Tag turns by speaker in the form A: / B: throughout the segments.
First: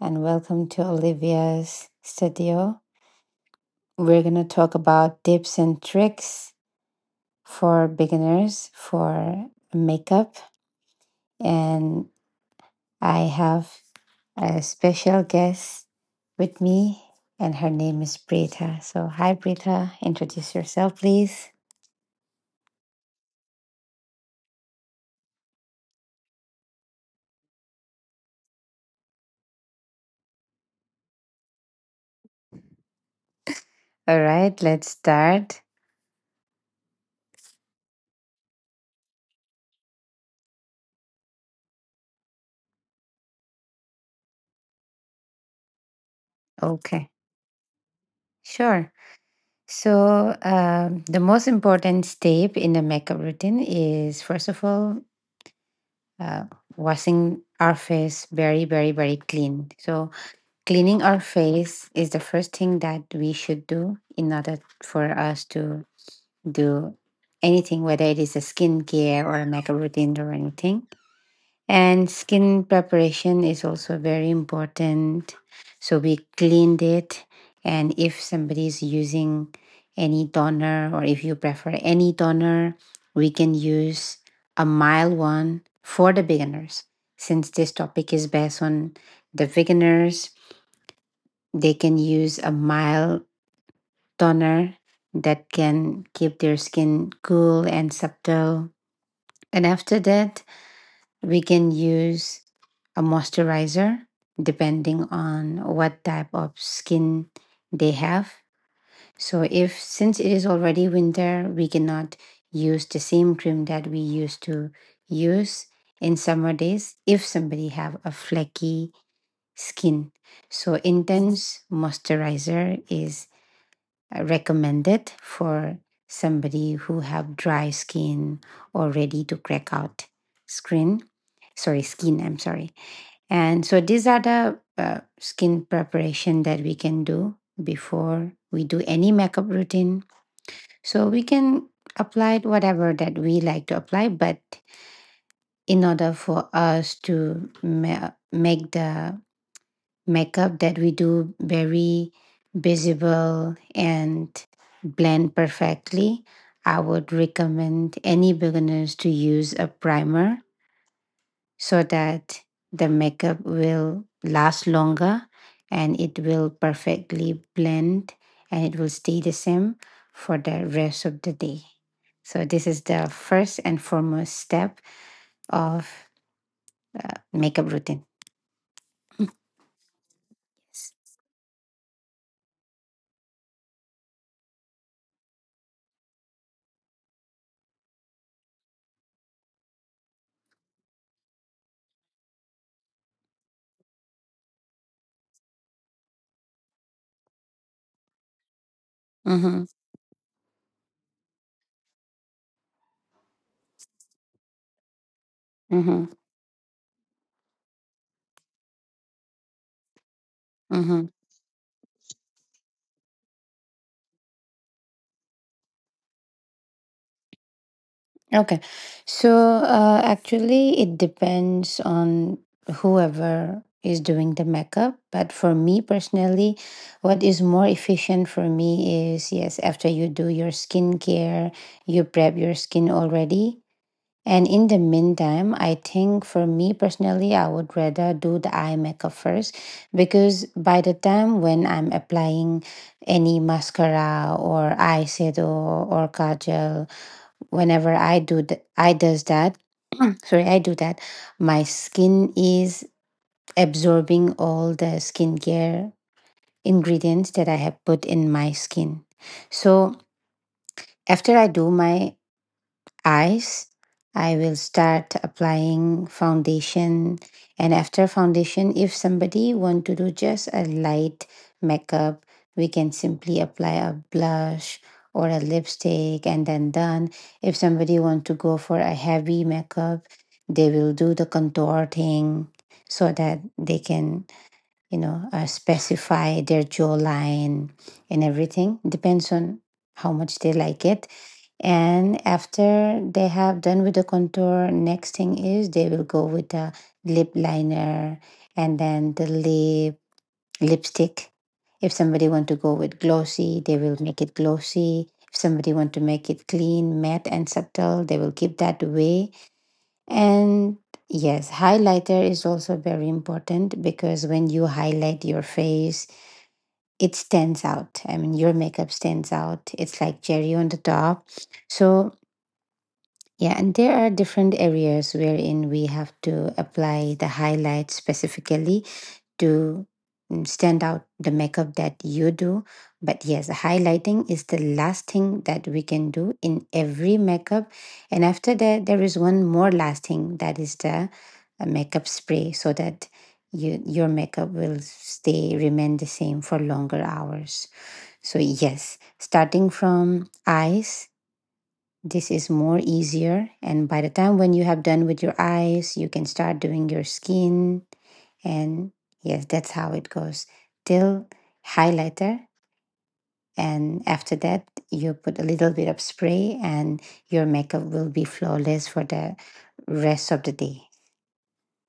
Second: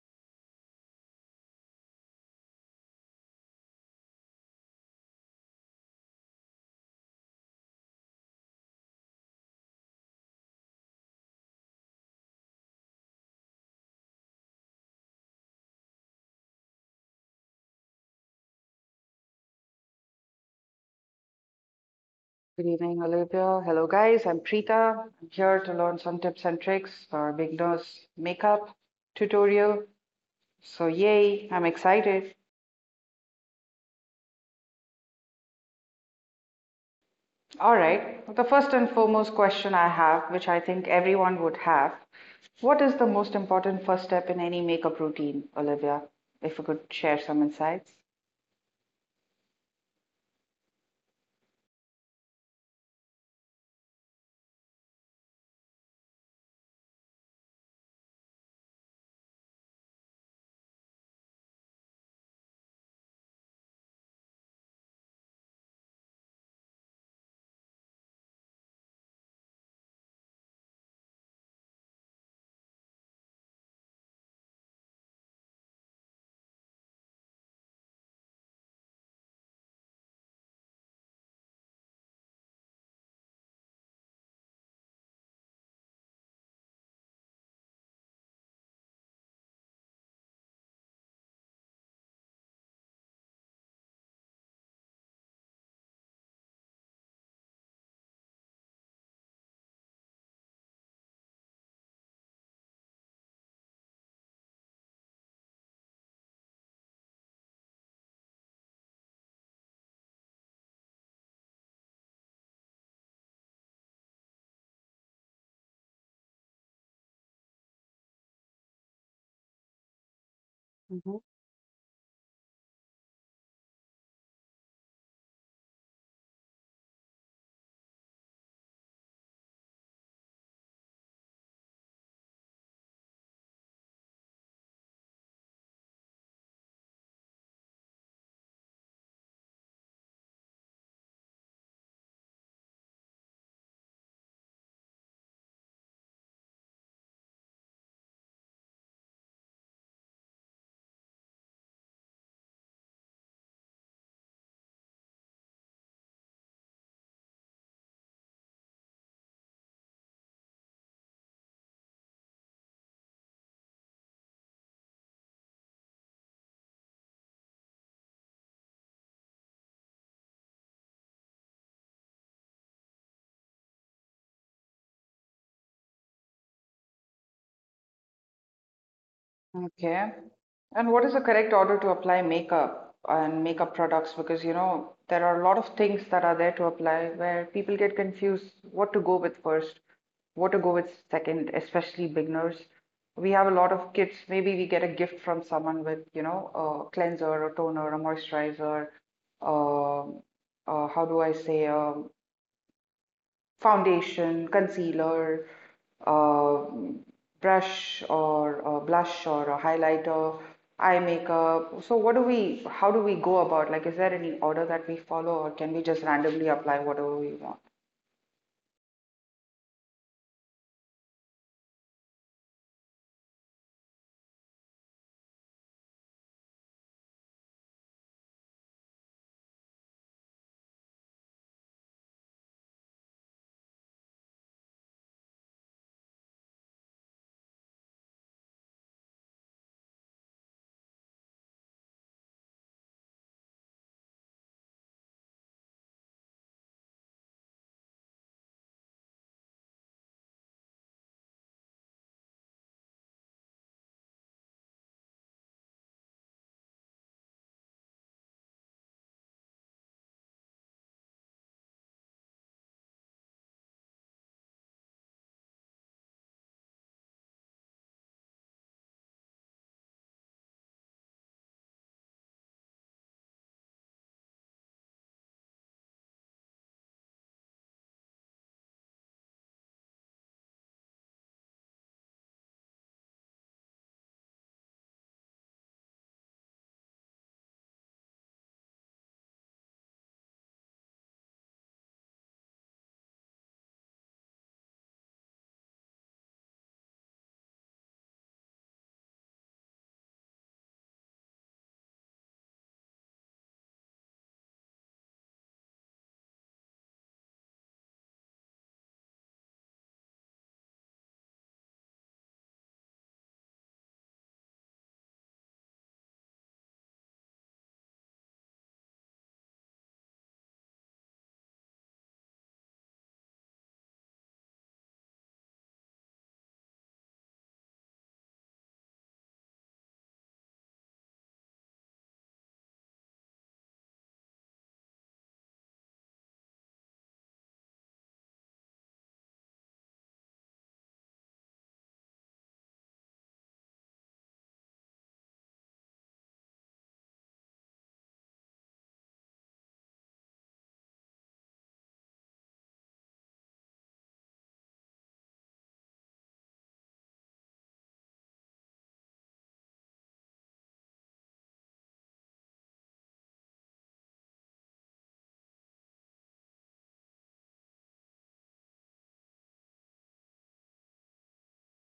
A: and welcome to Olivia's studio. We're going to talk about tips and tricks for beginners for makeup. And I have a special guest with me, and her name is Brita. So, hi, Brita. Introduce yourself, please.
B: Good evening, Olivia. Hello, guys. I'm Preeta. I'm here to learn some tips and tricks for beginners makeup tutorial. So, yay, I'm excited.
A: All right, let's start.
B: All right, the first and foremost question I have, which I think everyone would have, what is the most important first step in any makeup routine, Olivia? If you could
A: Okay,
B: share some insights.
A: sure. So, the most important step in the makeup routine is, first of all, uh, washing our face very, very, very clean. So, cleaning our face is the first thing that we should do in order for us to do anything, whether it is a skincare or a makeup routine or anything. And skin preparation is also very important. So we cleaned it. And if somebody is using any toner, or if you prefer any toner, we can use a mild one for the beginners. Since this topic is based on the beginners, they can use a mild toner that can keep their skin cool and subtle. And after that, we can use a moisturizer depending on what type of skin they have. So, if since it is already winter, we cannot use the same cream that we used to use in summer days if somebody have a flaky skin. So
B: Mm-hmm.
A: intense moisturizer is recommended for somebody who have dry skin or ready to crack out skin, sorry, skin, I'm sorry. And so these are the skin preparation that we can do before we do any makeup routine. So we can apply whatever that we like to apply, but in order for us to make the makeup that we do very visible and blend perfectly, I would recommend any beginners to use a primer so that the makeup will last longer, and it will perfectly blend, and it will stay the same for the rest of the day. So this is the first and foremost step of makeup routine.
B: Okay.
A: Yes.
B: And what is the correct order to apply makeup and makeup products? Because, you know, there are a lot of things that are there to apply where people get confused what to go with first, what to go with second, especially beginners. We have a lot of kits. Maybe we get a gift from someone with, you know, a cleanser, a toner, a moisturizer,
A: Mm-hmm.
B: uh, how do I say, foundation, concealer,
A: Mm-hmm.
B: uh, brush or a blush or a highlighter, eye
A: Mm-hmm.
B: makeup. So how do we go about? Like, is there any order that we follow or can we just randomly apply whatever we want?
A: Okay. So, actually, it depends on whoever is doing the makeup. But for me personally, what is more efficient for me is, yes, after you do your skincare, you prep your skin already. And in the meantime, I think for me personally, I would rather do the eye makeup first, because by the time when I'm applying any mascara or eyeshadow or kajal, whenever I do I does that, sorry, I do that, my skin is absorbing all the skincare ingredients that I have put in my skin. So after I do my eyes, I will start applying foundation. And after foundation, if somebody want to do just a light makeup, we can simply apply a blush or a lipstick, and then done. If somebody want to go for a heavy makeup, they will do the contour thing so that they can, you know, specify their jawline and everything. Depends on how much they like it. And after they have done with the contour, next thing is they will go with the lip liner and then the lip lipstick. If somebody want to go with glossy, they will make it glossy. If somebody want to make it clean, matte and subtle, they will keep that way. And yes, highlighter is also very important, because when you highlight your face, it stands out. I mean, your makeup stands out. It's like cherry on the top. So, yeah, and there are different areas wherein we have to apply the highlight specifically to stand out the makeup that you do. But yes, highlighting is the last thing that we can do in every makeup. And after that, there is one more last thing, that is the makeup spray, so that you, your makeup will stay, remain the same for longer hours. So, yes, starting from eyes, this is more easier. And by the time when you have done with your eyes, you can start doing your skin. And yes, that's how it goes till highlighter. And after that, you put a little bit of spray, and your makeup will be flawless for the rest of the day.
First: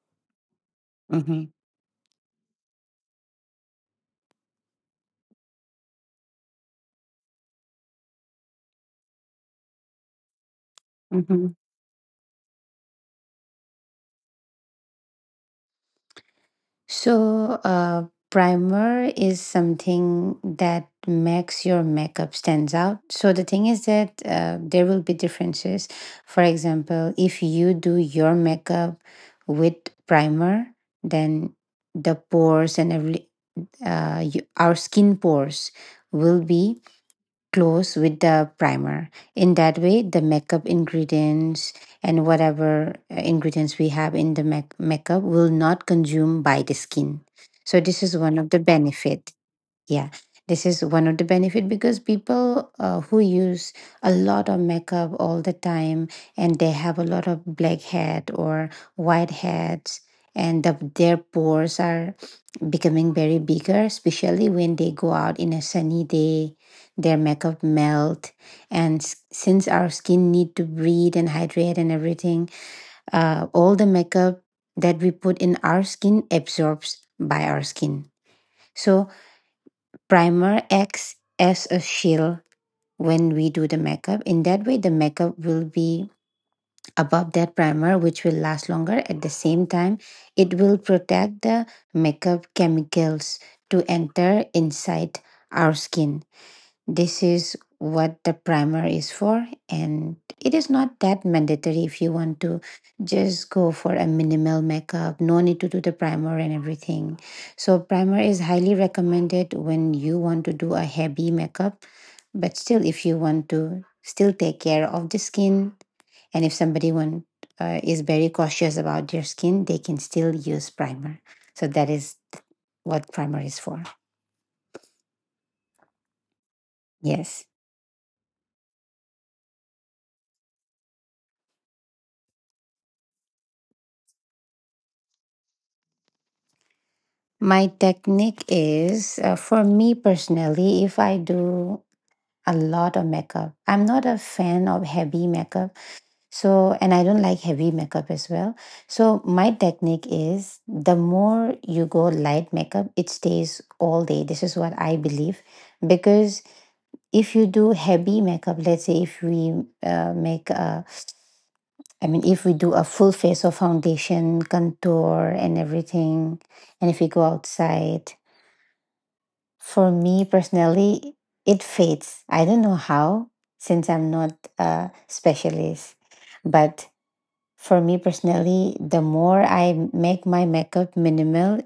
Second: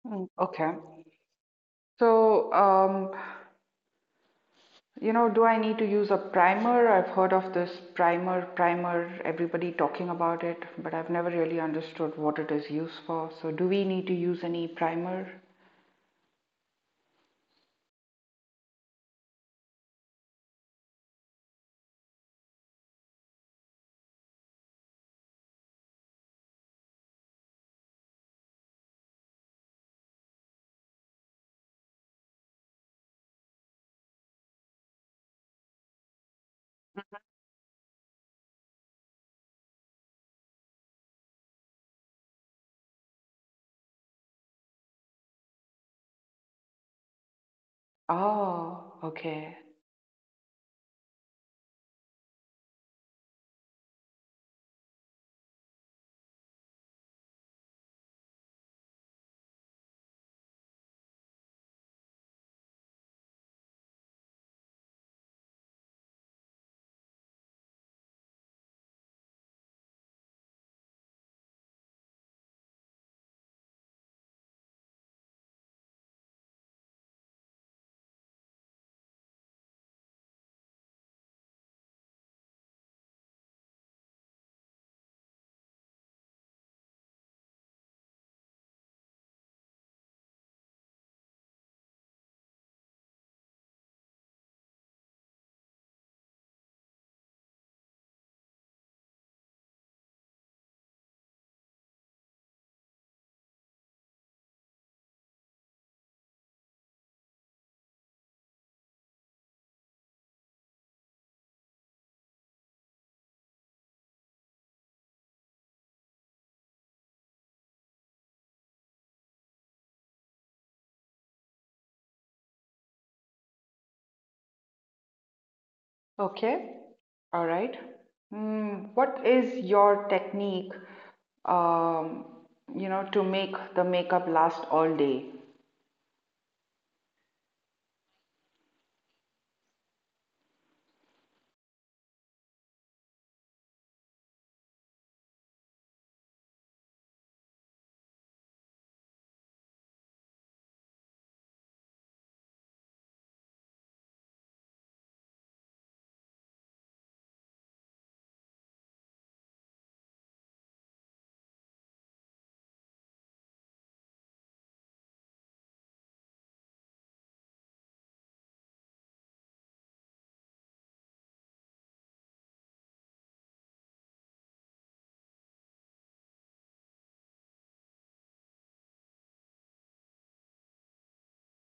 B: Okay. So, you know, do I need to use a primer? I've heard of this primer, everybody talking about it, but I've never
A: Mm-hmm.
B: really understood what it is used for. So, do we need to use any primer?
A: So, primer is something that makes your makeup stands out. So the thing is that there will be differences. For example, if you do your makeup with primer, then the pores and our skin pores will be close with the primer. In that way, the makeup ingredients and whatever ingredients we have in the makeup will not consume by the skin. So this is one of the
B: Oh,
A: benefit.
B: okay.
A: Yeah, this is one of the benefit, because people who use a lot of makeup all the time and they have a lot of blackhead or white heads, and their pores are becoming very bigger, especially when they go out in a sunny day, their makeup melt, and since our skin need to breathe and hydrate and everything, all the makeup that we put in our skin absorbs by our skin. So primer acts as a shield when we do the makeup. In that way, the makeup will be above that primer, which will last longer, at the same time it will protect the makeup chemicals to enter inside our skin. This is what the primer is for. And it is not that mandatory. If you want to just go for a minimal makeup, no need to do the primer and everything. So primer is highly recommended when you want to do a heavy makeup, but still, if you want to still take care of the skin, and if somebody is very cautious about their skin, they can still use primer. So that is what primer is for.
B: Okay.
A: Yes.
B: All right. What is your technique, um, you know, to make the makeup last all day?
A: My technique is, for me personally, if I do a lot of makeup, I'm not a fan of heavy makeup. So, and I don't like heavy makeup as well. So, my technique is, the more you go light makeup, it stays all day. This is what I believe, because if you do heavy makeup, let's say if we uh, make a, I mean, if we do a full face of foundation, contour, and everything, and if we go outside, for me personally, it fades. I don't know how, since I'm not a specialist, but for me personally, the more I make my makeup minimal,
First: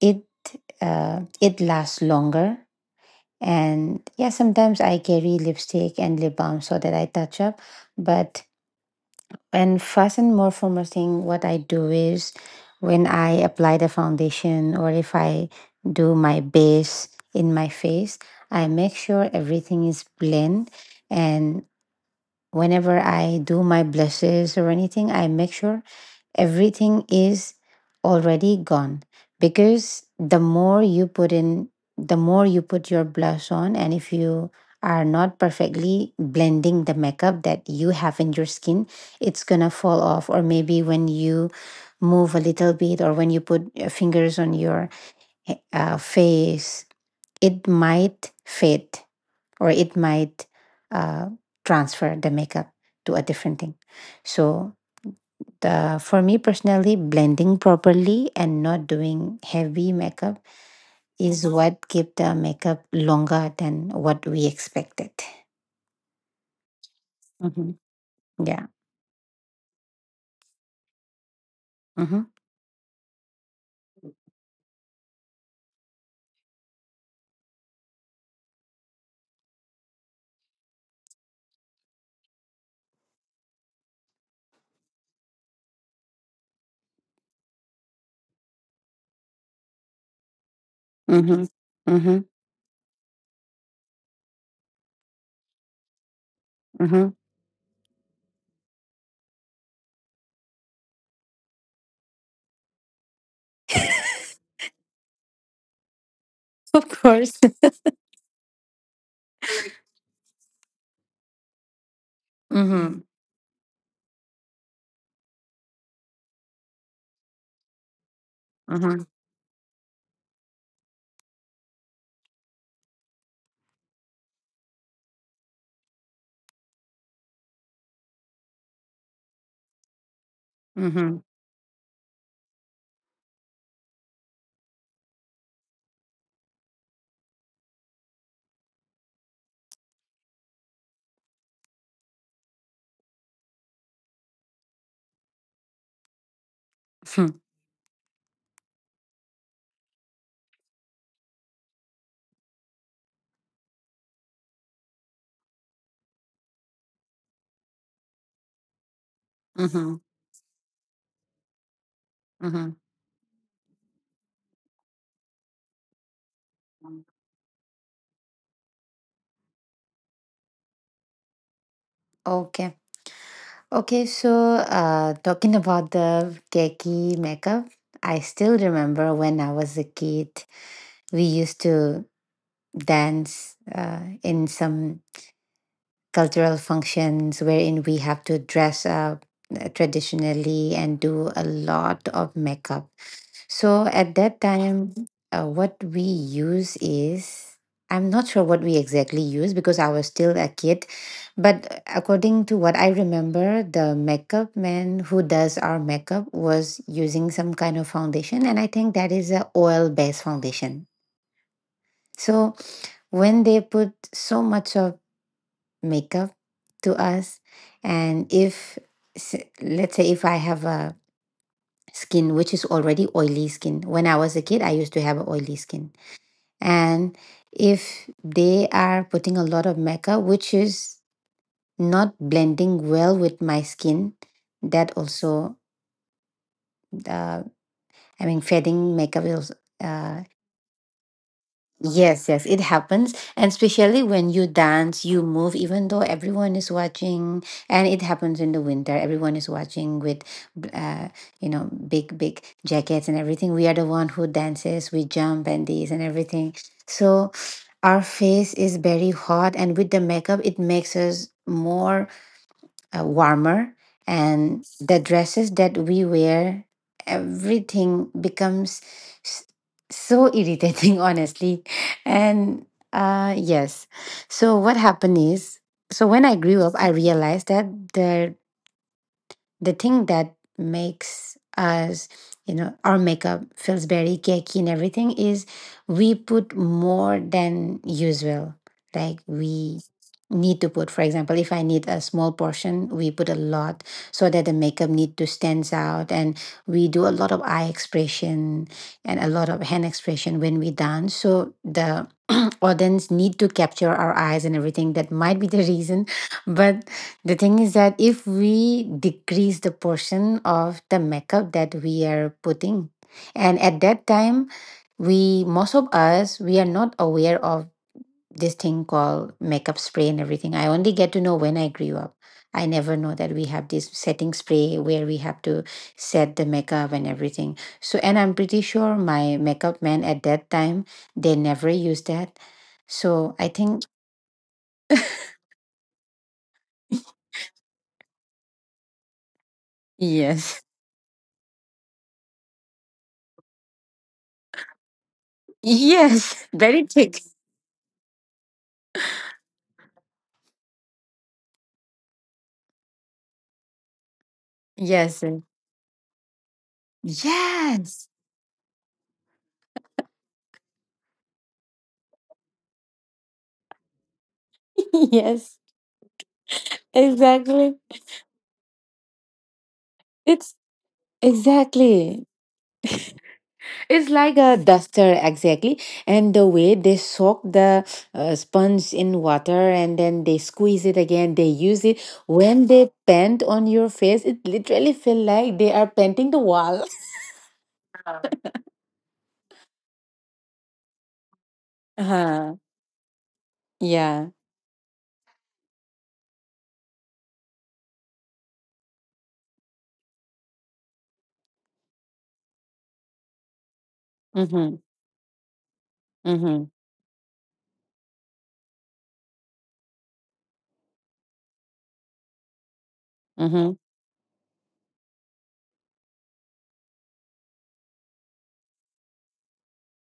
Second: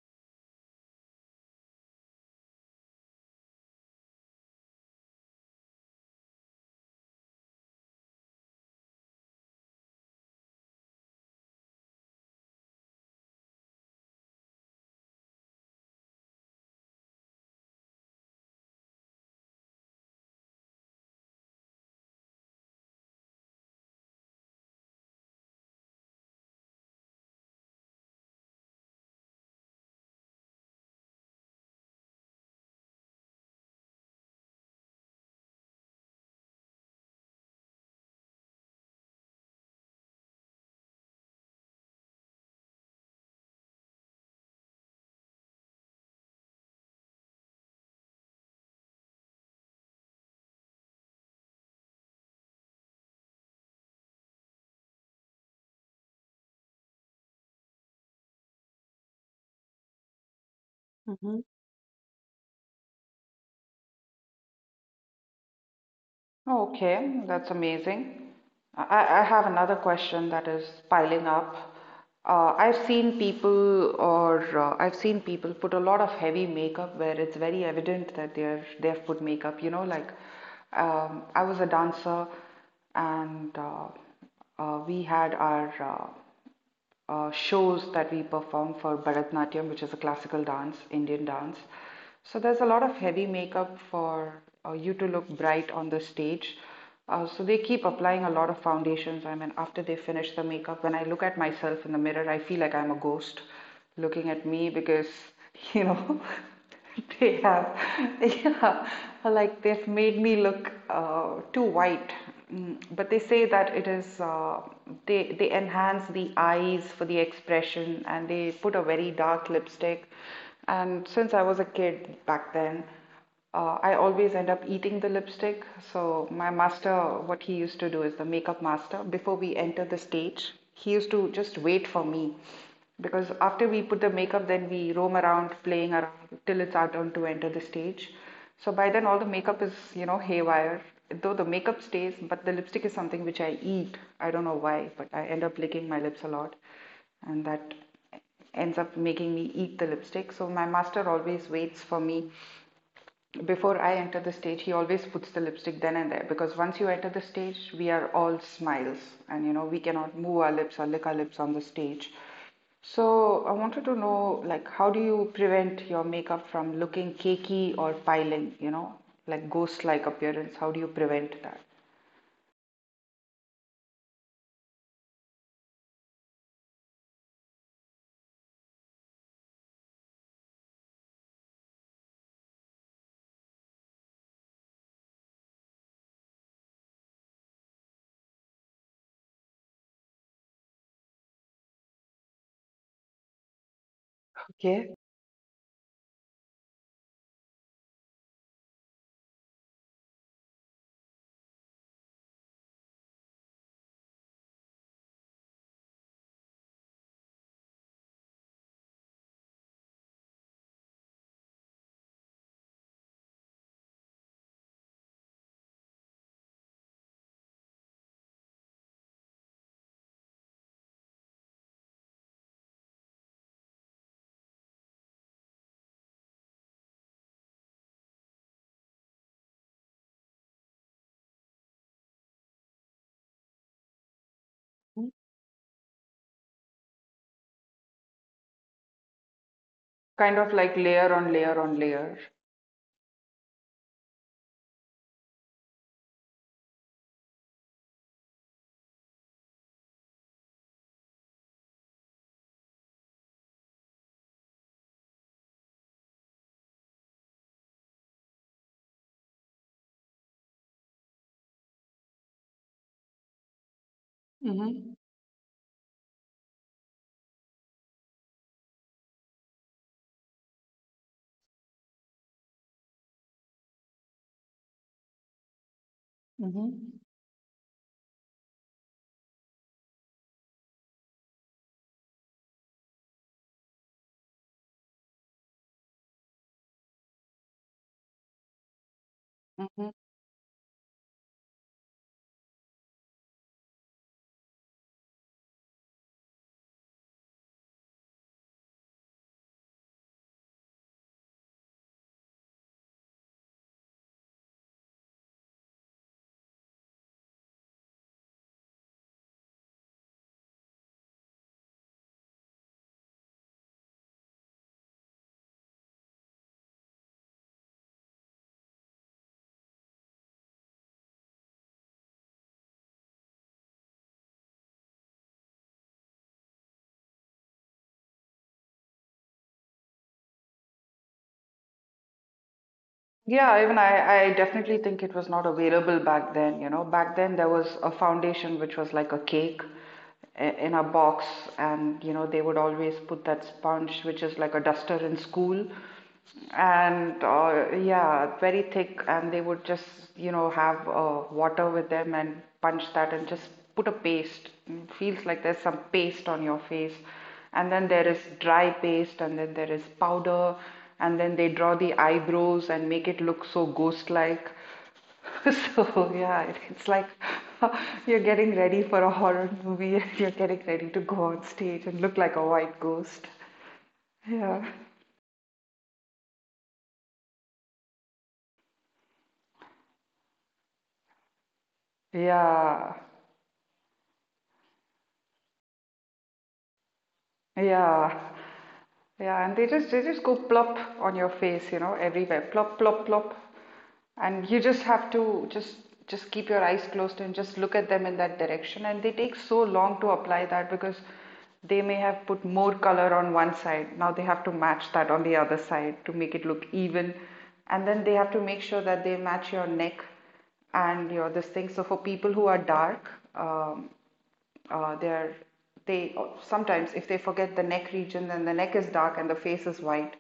A: it it lasts longer. And yeah, sometimes I carry lipstick and lip balm so that I touch up. But, and first and more formal thing, what I do is when I apply the foundation, or if I do my base in my face, I make sure everything is blend. And whenever I do my blushes or anything, I make sure everything is already gone, because the more you put in, the more you put your blush on, and if you are not perfectly blending the makeup that you have in your skin, it's gonna fall off, or maybe when you move a little bit or when you put your fingers on your face, it might fade, or it might uh, transfer the makeup to a different thing. So, for me personally, blending properly and not doing heavy makeup is what give the makeup longer than what we expected.
B: Okay, that's
A: Hmm.
B: amazing.
A: Yeah.
B: I have another question that is piling up.
A: Mm-hmm.
B: I've seen people put a lot of heavy makeup where it's very evident that they've put makeup. You know, like I was a dancer, and we had our uh, shows that we perform for Bharatanatyam, which is a classical dance, Indian
A: Mm-hmm.
B: dance.
A: Mm-hmm.
B: So there's a lot of heavy makeup for you to look bright on the stage.
A: Mm-hmm.
B: So they keep applying a lot of foundations. I mean, after they finish the makeup, when I look at myself in the mirror, I feel like I'm a ghost looking at me because, you know,
A: Of course.
B: They have, yeah, like they've made me look too white.
A: Mm-hmm.
B: But they say that it is uh, they enhance the eyes for the expression, and they put a
A: Mm-hmm.
B: very dark lipstick. And since I was a kid back then, I always end up eating the lipstick. So, my master, what he used to do is the makeup master, before we enter the stage, he used
A: Mm-hmm.
B: to just wait for me. Because after we put the makeup, then we roam around playing around till it's our turn to enter the stage. So, by then, all the makeup is, you know, haywire. Though the makeup stays, but the lipstick is something which I eat. I don't know why, but I end up licking my lips a lot. And that ends up making me eat the lipstick. So my master always waits for me before I enter the stage, he always puts the lipstick then and there because once you enter the stage, we are all smiles and you know, we
A: Mm-hmm.
B: cannot move our lips or lick our lips on the stage.
A: Mm-hmm.
B: So I wanted to know, like, how do you prevent your makeup from looking cakey or piling, you know, like ghost-like appearance? How do you prevent that?
A: Okay. Okay. So, talking about the cakey makeup, I still remember when I was a kid, we used to dance in some cultural functions wherein we have to dress up traditionally and do a lot of makeup. So at that
B: Okay.
A: time, what we use is, I'm not sure what we exactly use because I was still a kid, but according to what I remember, the makeup man who does our makeup was using some kind of foundation, and I think that is a oil based foundation. So when they put so much of makeup to us, and if s- let's say if I have a skin which is already oily skin, when I was a kid I used to have a oily skin, and if they are putting a lot of makeup which is not blending well with my skin, that also uh, I mean fading makeup is, uh,
B: Kind of like layer on layer on layer.
A: yes, yes, it happens. And especially when you dance, you move, even though everyone is watching. And it happens in the winter. Everyone is watching with, uh, big, big jackets and everything. We are the one who dances, we jump and these and everything. So our face is very hot. And with the makeup, it makes us more warmer, and
B: Mm-hmm.
A: the dresses that we wear, everything becomes s- so irritating honestly. And yes So what happened is, when I grew up I
B: Mm-hmm.
A: realized that the the thing that makes us, our makeup feels very cakey and everything is we put more than usual. Like we
B: Mm-hmm.
A: need to put, for example, if I need a small portion we put a lot, so that the makeup need to stands out. And we do a lot of eye expression and a lot of hand expression when we dance, so the audience need to capture our eyes and everything. That might be the reason, but the thing is that if we decrease the portion of the makeup that we are putting, and at that time, we most of us we are not aware of this thing called makeup spray and everything. I only get to know when I grew up. I never know that we have this setting spray where we have to set the makeup and everything. So, and I'm pretty sure my makeup men at that time, they never used that. So, I
B: Yeah, even
A: think.
B: I definitely think it was not available back then. You know, back then there was a foundation which was like a cake I-
A: Yes,
B: in a box, and you know, they would always put that sponge, which is like a duster in school,
A: yes, very thick.
B: and yeah, very thick, and they would just, you know, have water with them and punch that and just put a paste. It
A: Yes,
B: feels
A: yes.
B: like there's some paste on your face and then there
A: Yes.
B: is dry paste, and then there is powder, and then they draw the eyebrows and make it look so ghost like.
A: Yes.
B: So, yeah, it's like
A: Exactly.
B: you're getting ready for a horror movie and you're
A: It's
B: getting ready to go on stage and look
A: exactly.
B: like a white ghost.
A: It's like a
B: Yeah.
A: duster, exactly. And the way they soak the sponge in water and then they squeeze it again, they use it. When they
B: Yeah.
A: paint on your face, it literally feel like they are painting the wall.
B: Yeah. Yeah, and they just go plop on your face, you know, everywhere.
A: Uh-huh.
B: Plop, plop, plop.
A: Yeah.
B: And you just have to just keep your eyes closed and just look at them in that direction. And they take so long to apply that because they may have put more color on one side. Now they have to
A: Mm-hmm.
B: match that on the other side to make it look
A: Mm-hmm.
B: even. And then they have to make sure that they match your neck and your this thing. So for people who are dark,
A: Mm-hmm.
B: they're they sometimes if they forget the neck region then the neck is dark and the face is white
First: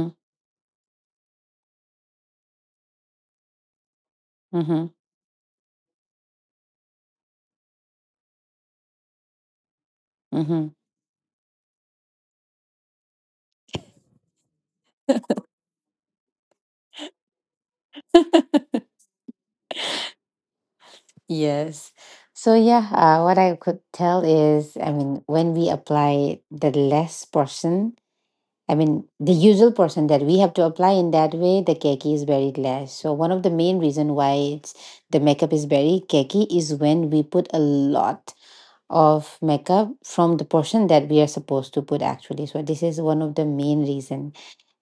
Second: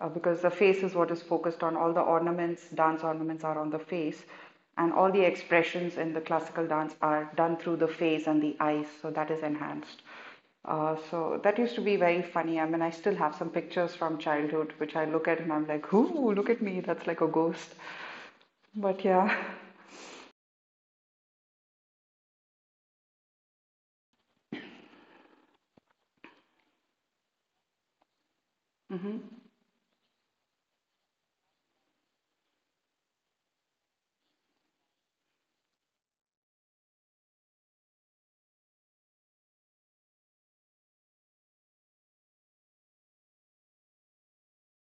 B: because the face is what is focused on all the ornaments dance ornaments are on the face
A: Mm-hmm.
B: and all the expressions in the classical dance are done through the face and the eyes so that is enhanced.
A: Mm-hmm.
B: So that used to be very funny. I mean, I still have some pictures from childhood which I look at and I'm like, ooh, look at me, that's like a ghost. But yeah.
A: Yes. So yeah, what I could tell is, I mean, when we apply the less portion, I mean, the
B: Mm-hmm.
A: usual portion that we have to apply in that way, the cakey is very less. So one of the main reason why the makeup is very cakey is when we put a lot of makeup from the portion that we are supposed to put actually. So this is one of the main reason,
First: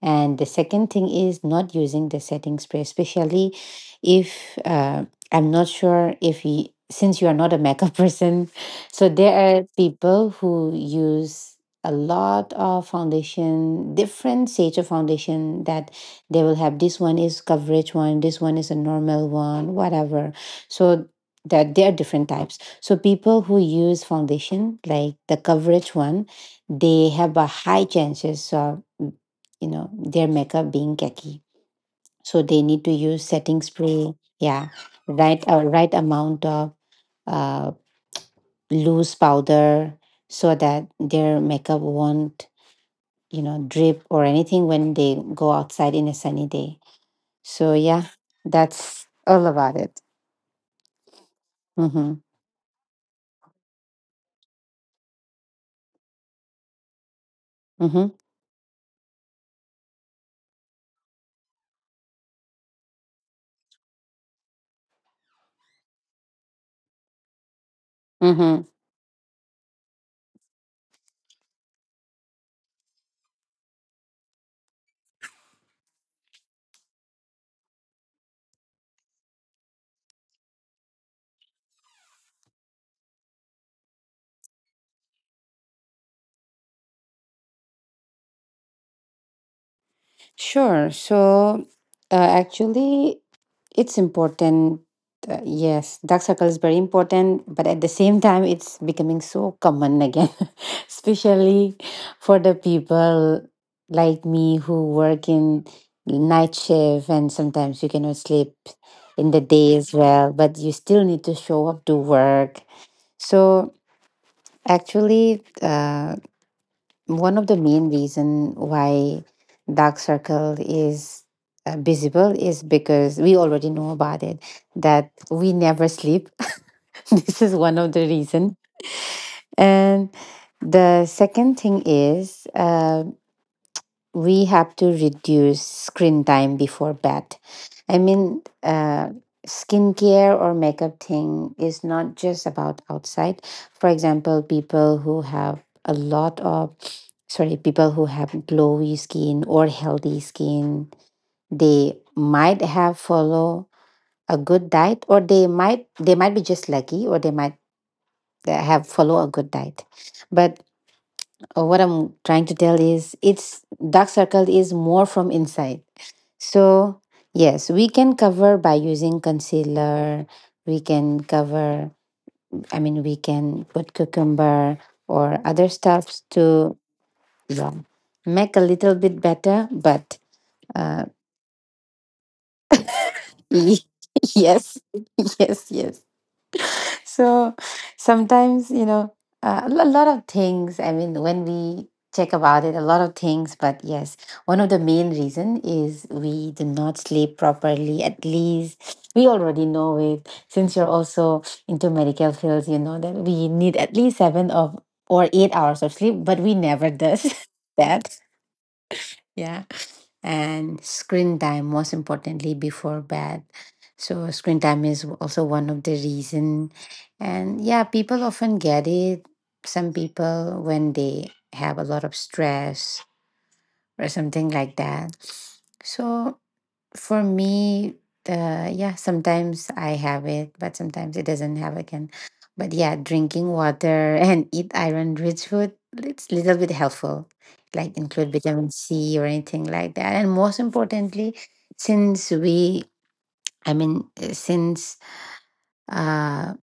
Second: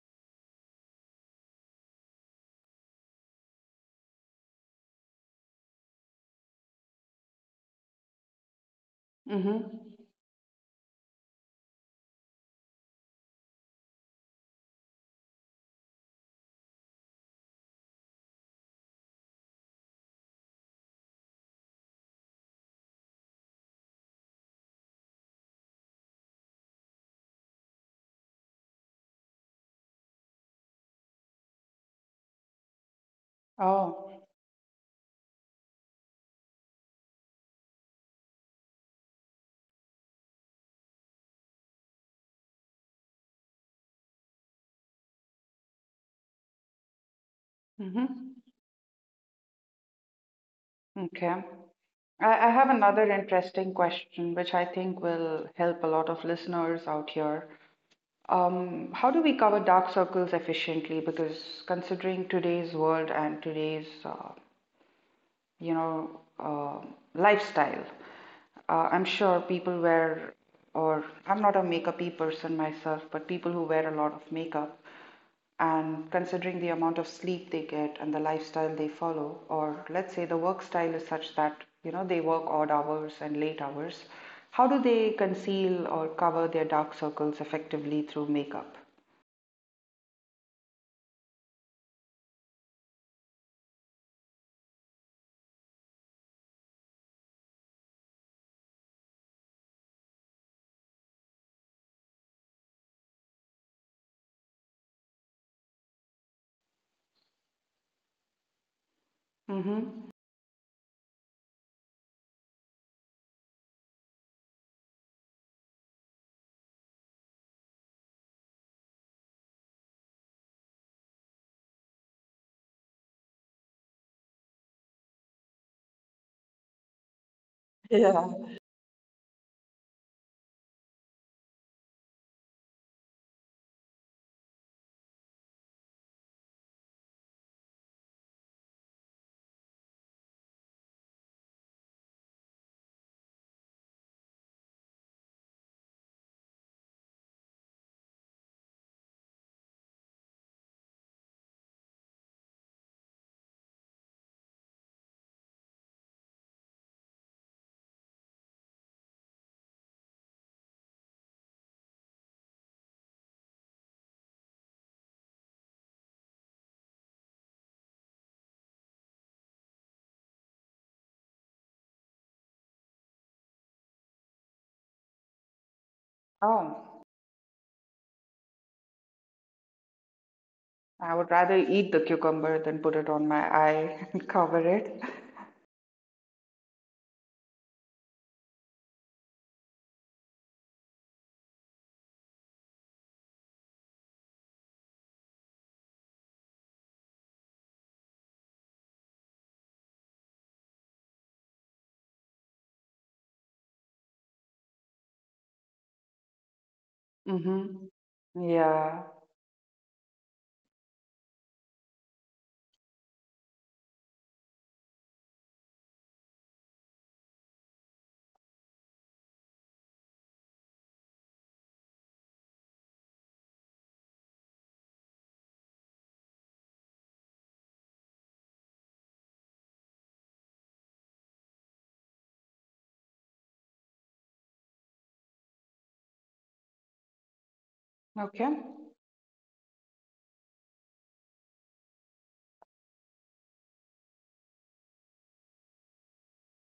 A: and the second thing is not using the setting spray. Especially, if I'm not sure if you, since you are not a makeup person, so there are
B: Mm-hmm.
A: people who use a lot of foundation, different shades of foundation, that they will have, this one is coverage one, this one is a normal one, whatever. So that there are different types. So people who use foundation, like the coverage one, they have a high chances of, you know, their makeup being cakey. So they need to use setting spray,
B: Oh.
A: yeah, right right amount of uh, loose powder, so that their makeup won't, you know, drip or anything when they go outside in a sunny day. So yeah,
B: Mm-hmm.
A: that's all about it.
B: Okay.
A: Mm-hmm.
B: I have another interesting question, which I think will help a lot of listeners out here.
A: Mm-hmm.
B: How do we cover dark circles efficiently? Because considering today's world and today's you know, lifestyle.
A: Mm-hmm.
B: I'm sure people wear, or I'm not a makeupy person myself, but people who wear a lot of makeup, and considering the amount of sleep they get and the lifestyle they follow, or let's say the work style is such that you know they work odd hours and late hours, how do they conceal or cover their dark circles effectively through makeup?
A: Sure. So actually, it's important. Yes, dark circle is very important, but at the same time, it's becoming so common again, especially for the people like me who work in night shift, and sometimes you cannot sleep in the day as
B: Mm-hmm.
A: well, but you still need to show up to work. So actually, one of the main reason why dark circle is visible is because we already know about it, that we never sleep. This is one of the
B: Yeah.
A: reason, and the second thing is, we have to reduce screen time before bed. I mean, skincare or makeup thing is not just about outside. For example, people who have a lot of, sorry, people who have glowy skin or healthy skin, they might have follow a good diet, or they might be just lucky, or they might have follow a good diet. But what I'm trying to tell is, it's dark circle is more from inside. So, yes, we can cover by using concealer. We can cover, I mean, we can put cucumber or other stuffs to,
B: Oh.
A: yeah, make a little bit better. But uh,
B: I would rather eat the cucumber than put it on my eye and cover
A: yes,
B: it.
A: yes, yes. So sometimes, you know, a lot of things. I mean, when we check about it, a lot of things. But yes, one of the main reason is we do not sleep properly. At least we already know it. Since you're also into medical fields, you know that we need at least seven of or 8 hours of sleep, but we never does
B: Mm-hmm.
A: that.
B: Yeah.
A: Yeah, and screen time most importantly before bed. So screen time is also one of the reason. And yeah, people often get it, some people when they have a lot of stress or something like that. So for me, yeah, sometimes I have it, but sometimes it doesn't have again. But yeah, drinking water and eat iron-rich food, it's a little bit helpful, like include
B: Okay.
A: vitamin C or anything like that. And most importantly, since we, I mean, since uh,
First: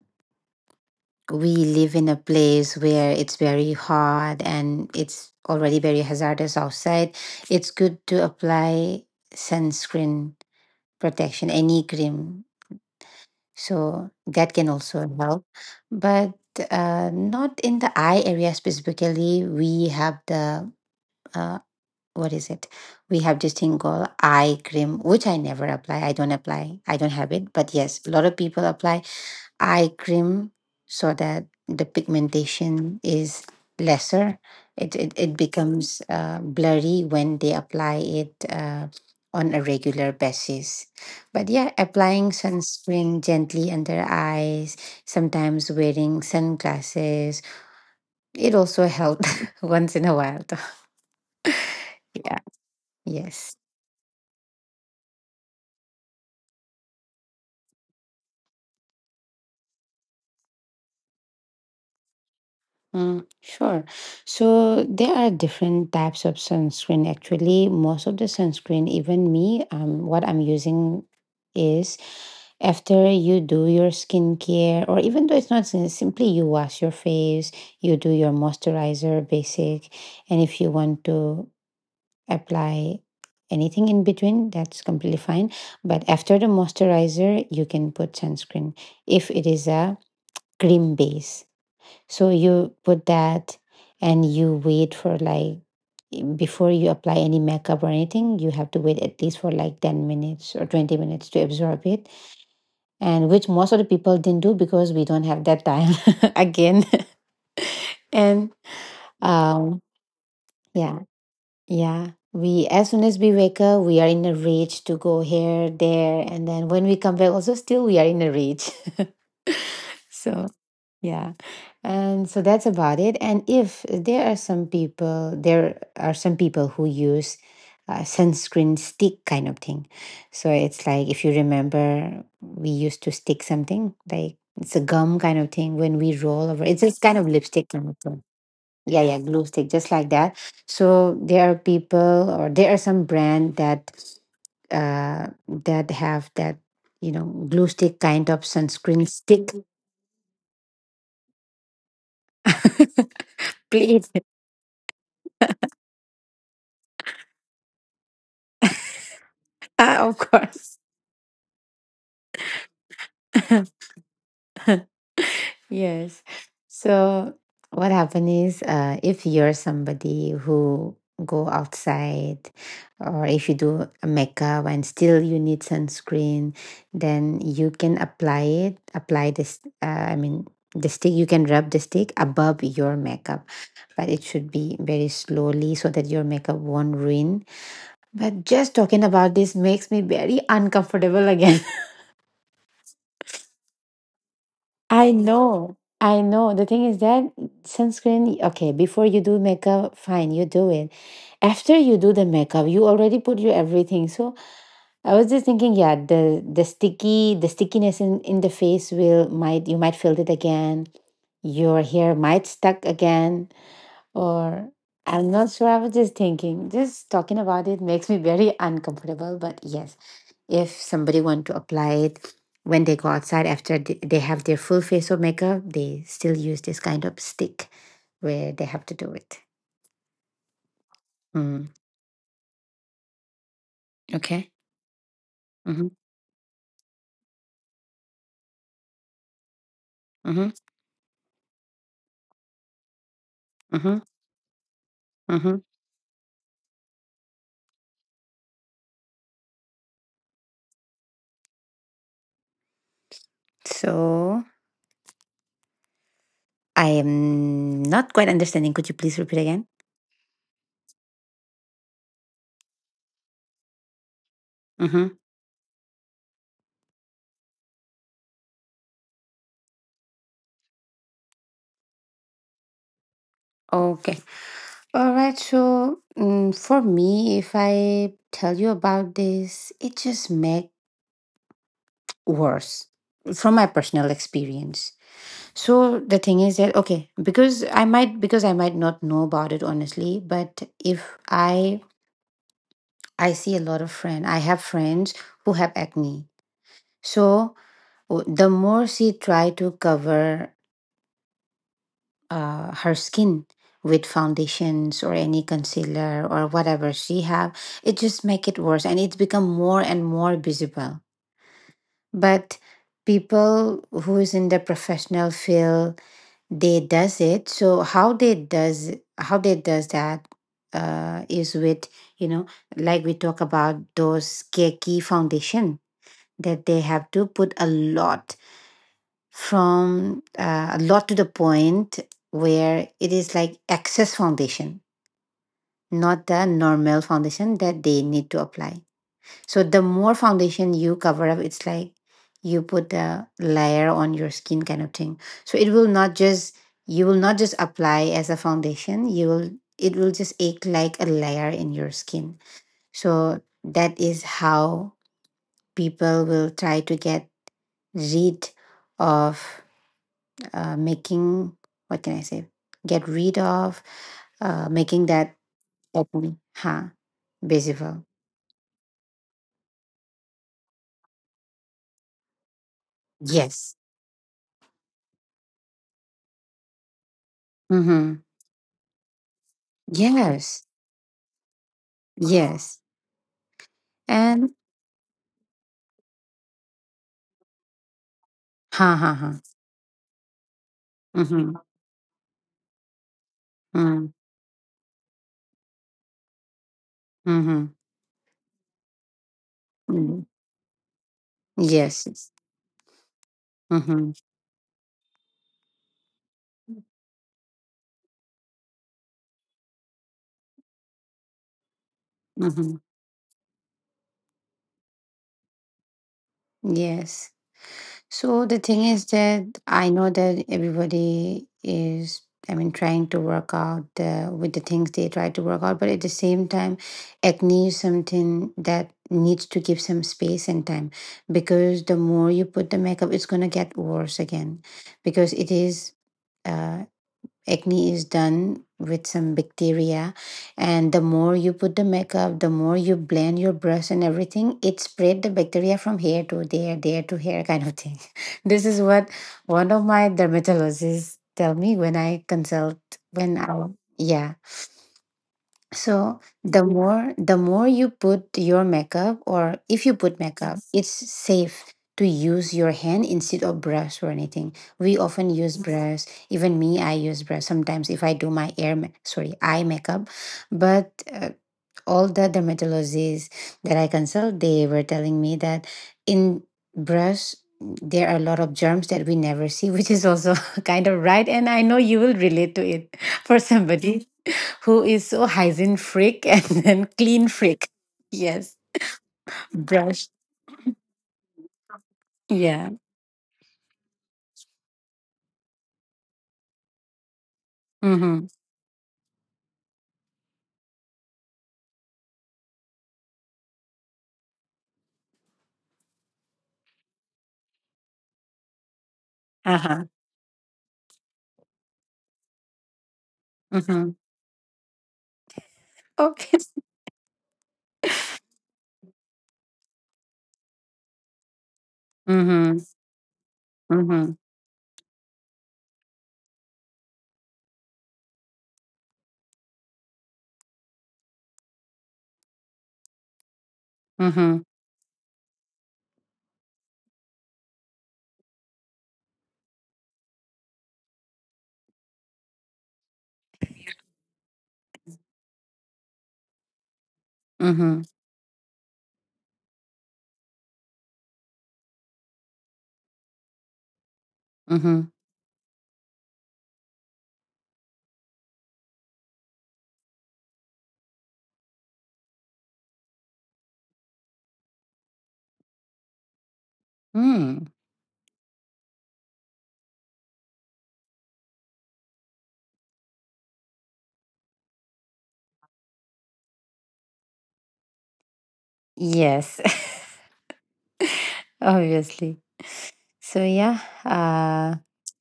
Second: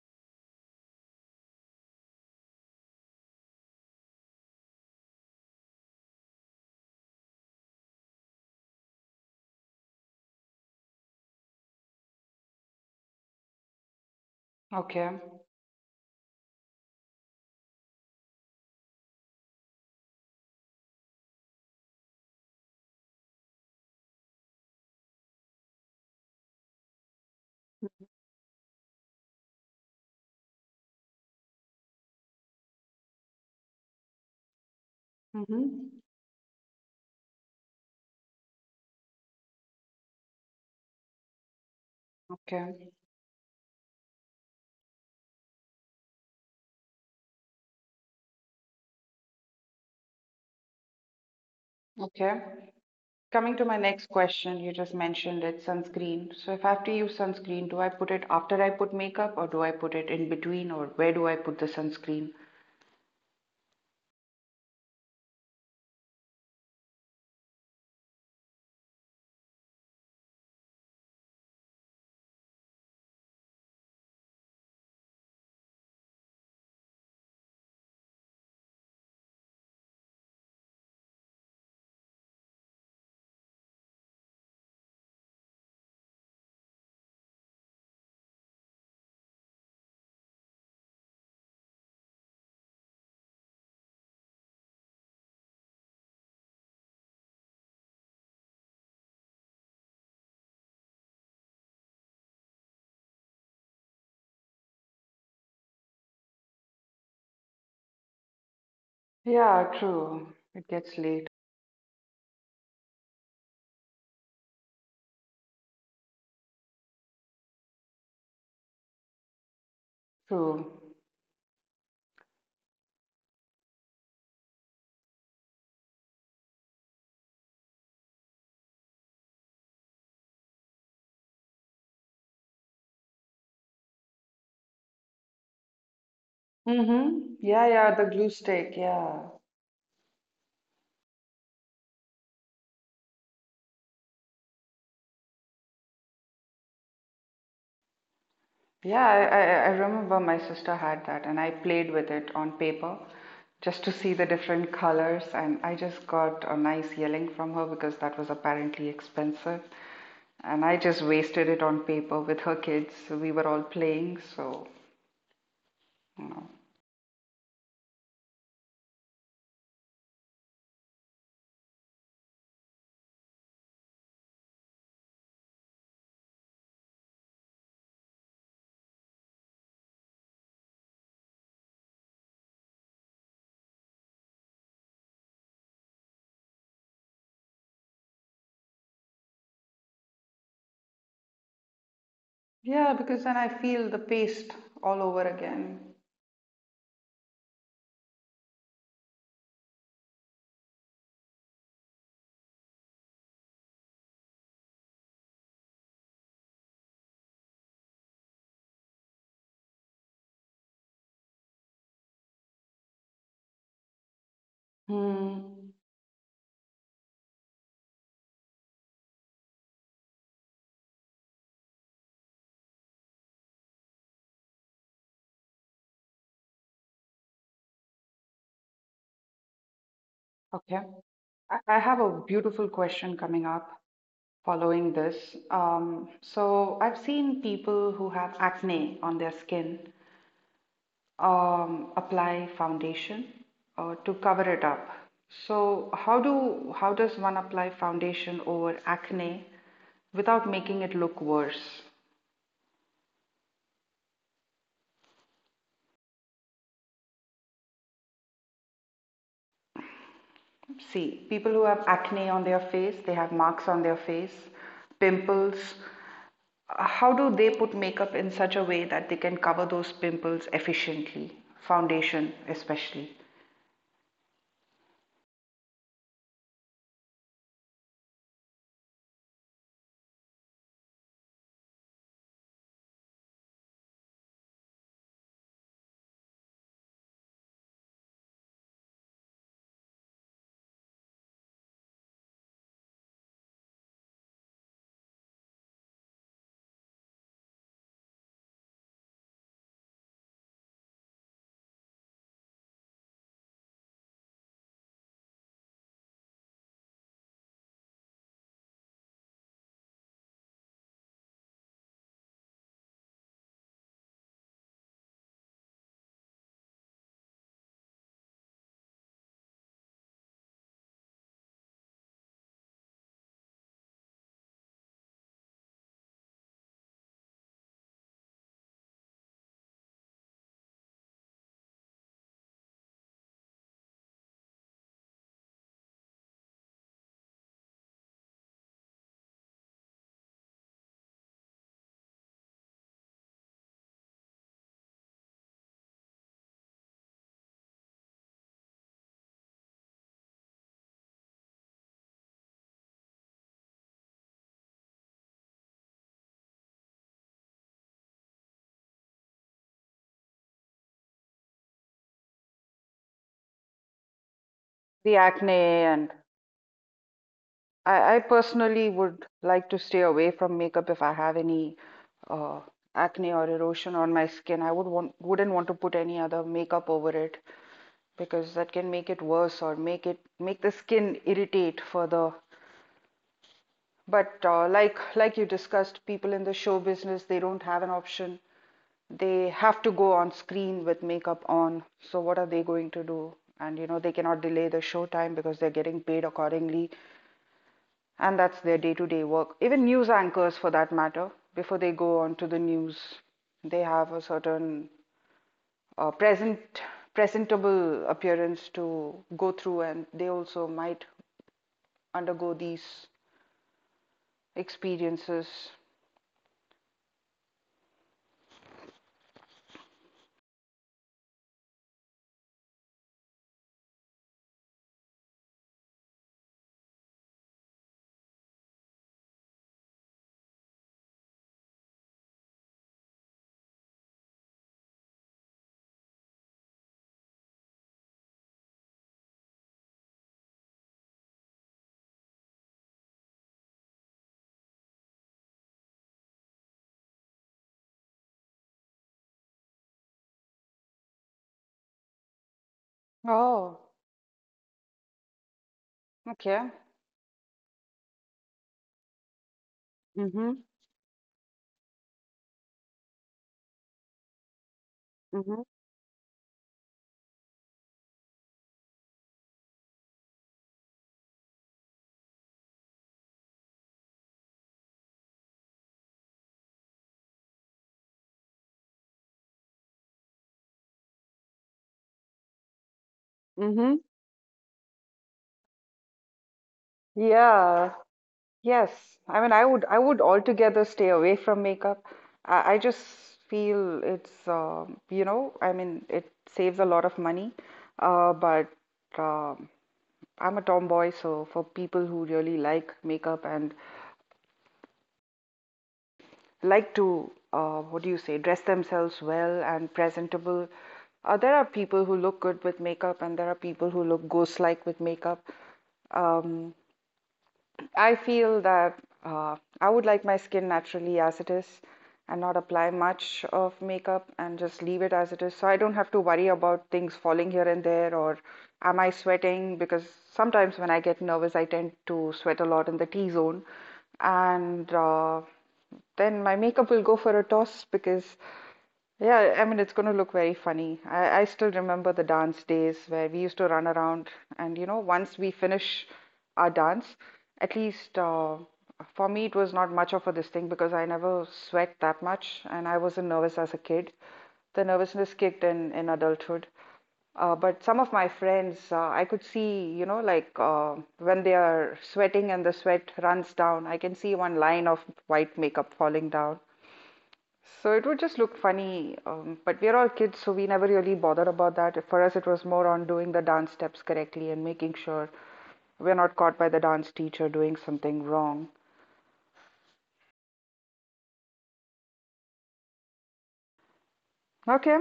A: we live in a place where it's very hot and it's already very hazardous outside, it's good to apply sunscreen protection, any cream. So that can also
B: Okay.
A: help. But not in the eye area specifically. We have the, uh, what is it? We have this thing called eye cream, which I never apply. I don't apply. I don't have it. But yes, a lot of people apply eye cream so that the pigmentation is lesser. It
B: Mm-hmm.
A: becomes blurry when they apply it on a regular basis. But yeah, applying
B: Okay.
A: sunscreen gently under eyes, sometimes wearing sunglasses, it also helps once in a while. Yeah,
B: Okay.
A: yes.
B: Coming to my next question, you just mentioned it, sunscreen. So if I have to use sunscreen, do I put it after I put makeup or do I put it in between or where do I put the sunscreen?
A: Mm, sure. So there are different types of sunscreen. Actually, most of the sunscreen, even me, what I'm using is, after you do your skincare, or even though it's not simply you wash your face, you do your moisturizer basic, and if you want to apply anything in between, that's completely fine. But after the moisturizer, you can put sunscreen. If it is a cream base, so you put that and you wait for like, before you apply any makeup or anything, you have to wait at least for like 10 minutes or 20 minutes to absorb it. And which most of the people didn't do because we don't have that time again. and
B: Yeah,
A: um
B: true. It gets
A: yeah,
B: late.
A: yeah. We, as soon as we wake up, we are in a rage to go here, there, and then when we come back also still we are in a rage. So
B: True.
A: yeah. And so that's about it. And if there are some people, there are some people who use sunscreen stick kind of thing. So it's like, if you remember, we used to stick something like, it's a gum kind of thing when we roll over. It's just kind of
B: Mm-hmm. Yeah,
A: lipstick kind
B: yeah,
A: of
B: the
A: thing.
B: glue stick,
A: Yeah, yeah,
B: yeah.
A: glue stick, just like that. So there are people, or there are some brand that that have that, you know, glue stick kind of sunscreen
B: Yeah, I, I,
A: stick.
B: I remember my sister had that, and I played with it on paper just to see
A: Please.
B: the different colors. And I just got a nice yelling from her because that was apparently expensive.
A: Ah, of
B: And I
A: course.
B: just wasted it on paper with her kids. We were all playing, so
A: Yes.
B: you know.
A: So what happened is, if you're somebody who go outside or if you do a makeup and still you need sunscreen, then you can apply it, apply this I mean the stick, you can rub the stick above your makeup, but it should be very slowly so that your makeup won't ruin. But just talking about this makes me very uncomfortable again.
B: Yeah, because then I feel the paste all
A: I
B: over
A: know,
B: again.
A: I know. The thing is that sunscreen, okay, before you do makeup, fine, you do it. After you do the makeup, you already put your everything. So I was just thinking, yeah, the sticky, the stickiness in the face will, might, you might feel it again. Your hair might stuck again, or I'm not
B: Hmm.
A: sure. I was just thinking, just talking about it makes me very uncomfortable. But yes, if somebody want to apply it when they go outside, after they have their full face of makeup, they still use this kind of stick where they have to do it.
B: Okay. I
A: Mm.
B: I have a beautiful question coming up
A: Okay.
B: following this.
A: Mm-hmm.
B: So I've seen people who have acne on their skin
A: Mm-hmm.
B: apply foundation
A: Mm-hmm.
B: to cover it up.
A: Mm-hmm.
B: So how does one apply foundation over acne without making it look worse?
A: So I am not quite understanding, could you please repeat again.
B: See, people who have acne on their face, they have marks on their face,
A: Mm-hmm.
B: pimples. How do they put makeup in such a way that they can cover those pimples efficiently? Foundation, especially.
A: Okay, all right. So mm, for me, if I tell you about this, it just make worse, from my personal experience. So the thing is that, okay, because I might not know about it honestly, but if I I see a lot of friends, I have friends who have acne. So the more she try to cover her skin with foundations or any concealer or whatever she have, it just make it worse and it's become more and more visible. But people who is in the professional field, they does it. So how they does, how they does that is with, you know, like we talk about those key key foundation, that they have to put a lot, from a lot to the point where it is like excess foundation, not the normal foundation that they need to apply. So the more foundation you cover up, it's like you put a layer on your skin kind of thing. So it will not just, you will not just apply as a foundation. You will It will just act like a layer in your skin. So that is how people will try to get rid of making, what can I say? Get rid of making
B: The
A: that
B: acne and
A: acne, huh? Visible.
B: I personally would like to stay away from makeup if I have any uh, acne or
A: Yes.
B: erosion on my skin. I wouldn't want to put any other makeup over it
A: Mm-hmm.
B: because that can make it worse or make
A: Yes.
B: the skin irritate further.
A: Yes.
B: But
A: And
B: like you discussed, people in the show business, they don't have an option.
A: ha ha ha.
B: They have to go on screen with makeup
A: Mm-hmm.
B: on. So what are they going to do? And you know,
A: Mm,
B: they cannot delay the show time because they're getting paid accordingly,
A: mm-hmm.
B: and that's their day-to-day work. Even news
A: Mm.
B: anchors, for that matter, before they
A: Yes,
B: go
A: yes.
B: on to the news, they have
A: Mm-hmm.
B: a certain uh, present presentable appearance to go through, and they also might undergo
A: Mm-hmm.
B: these experiences.
A: Yes. So the thing is that, I know that everybody is, I mean, trying to work out the, with the things they try to work out, but at the same time, acne is something that needs to give some space and time, because the more you put the makeup, it's gonna get worse again, because it is. uh. Acne is done with some bacteria, and the more you put the makeup, the more you blend your brush and everything, it spread the bacteria from here to there, there to here, kind of thing. This is what one of my dermatologists tell me when I consult, when I,
B: Oh,
A: yeah. So
B: okay.
A: the more you put your makeup, or if you put
B: Mm-hmm,
A: makeup, it's safe to use your hand instead of brush or anything. We often use
B: mm-hmm,
A: brush. Even me, I use brush sometimes if I do my sorry eye makeup. But all the dermatologists that I consult, they were telling me that in brush there are a lot of germs that we never see, which is also kind of right. And I know you will relate to it for
B: mm-hmm.
A: somebody who is so hygiene freak and then clean freak.
B: Yeah,
A: Yes,
B: yes. I mean, I
A: brush.
B: would altogether stay away from makeup.
A: Yeah.
B: I just feel it's, you know, I mean, it saves a lot of money.
A: Mm-hmm.
B: But um I'm a tomboy, so for people who really like makeup and like to, what do you say, dress themselves
A: Uh
B: well
A: huh.
B: and presentable, there are people who look good with makeup, and there are people
A: Mm-hmm.
B: who look ghost-like with makeup.
A: Okay.
B: Um, I feel that I would like my skin naturally as it is and
A: Mm-hmm.
B: not apply much of
A: Mm-hmm.
B: makeup and just leave it as it is. So I don't have to worry about things falling here and there or am I sweating? Because sometimes when I get nervous, I tend to sweat a lot in the T zone.
A: Mm-hmm.
B: And then my makeup will go for a toss because, yeah, I mean, it's going to look very funny. I still remember the dance days where we used to run around, and you know, once we finish our dance, at
A: Mm-hmm.
B: least for me, it was not much of a this thing because I never sweat that much, and I wasn't nervous as a kid. The
A: Mm-hmm.
B: nervousness kicked in adulthood. But some of my friends, I could see, you know, like when they are sweating and the sweat runs down, I can see one line of white makeup falling down.
A: Mm.
B: So it would just look funny. But we're all kids, so we never really bothered about that. For us, it was more on doing the dance steps correctly and making sure we're not caught by the dance teacher doing something wrong.
A: Yes. Obviously. So yeah. Uh.
B: Okay,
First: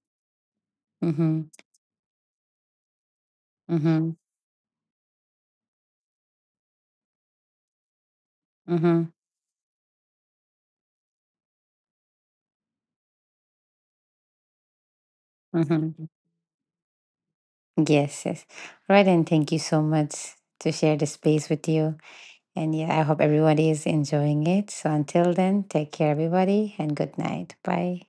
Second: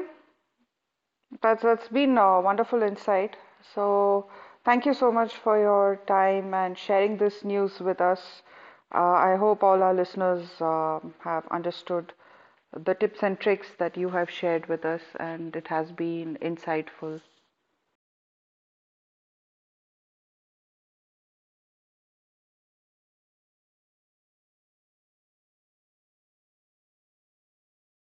A: Mm-hmm.
B: that's been a wonderful insight.
A: Mm-hmm.
B: So thank you so much for your time and sharing this news with us.
A: Mm-hmm.
B: I hope all our listeners have understood the tips and tricks that you have shared with us, and it has
A: Mm-hmm.
B: been insightful.
A: Yes. Yes. Right. And thank you so much to share the space with you. And yeah, I hope everybody is enjoying it. So until then, take care, everybody, and good night. Bye.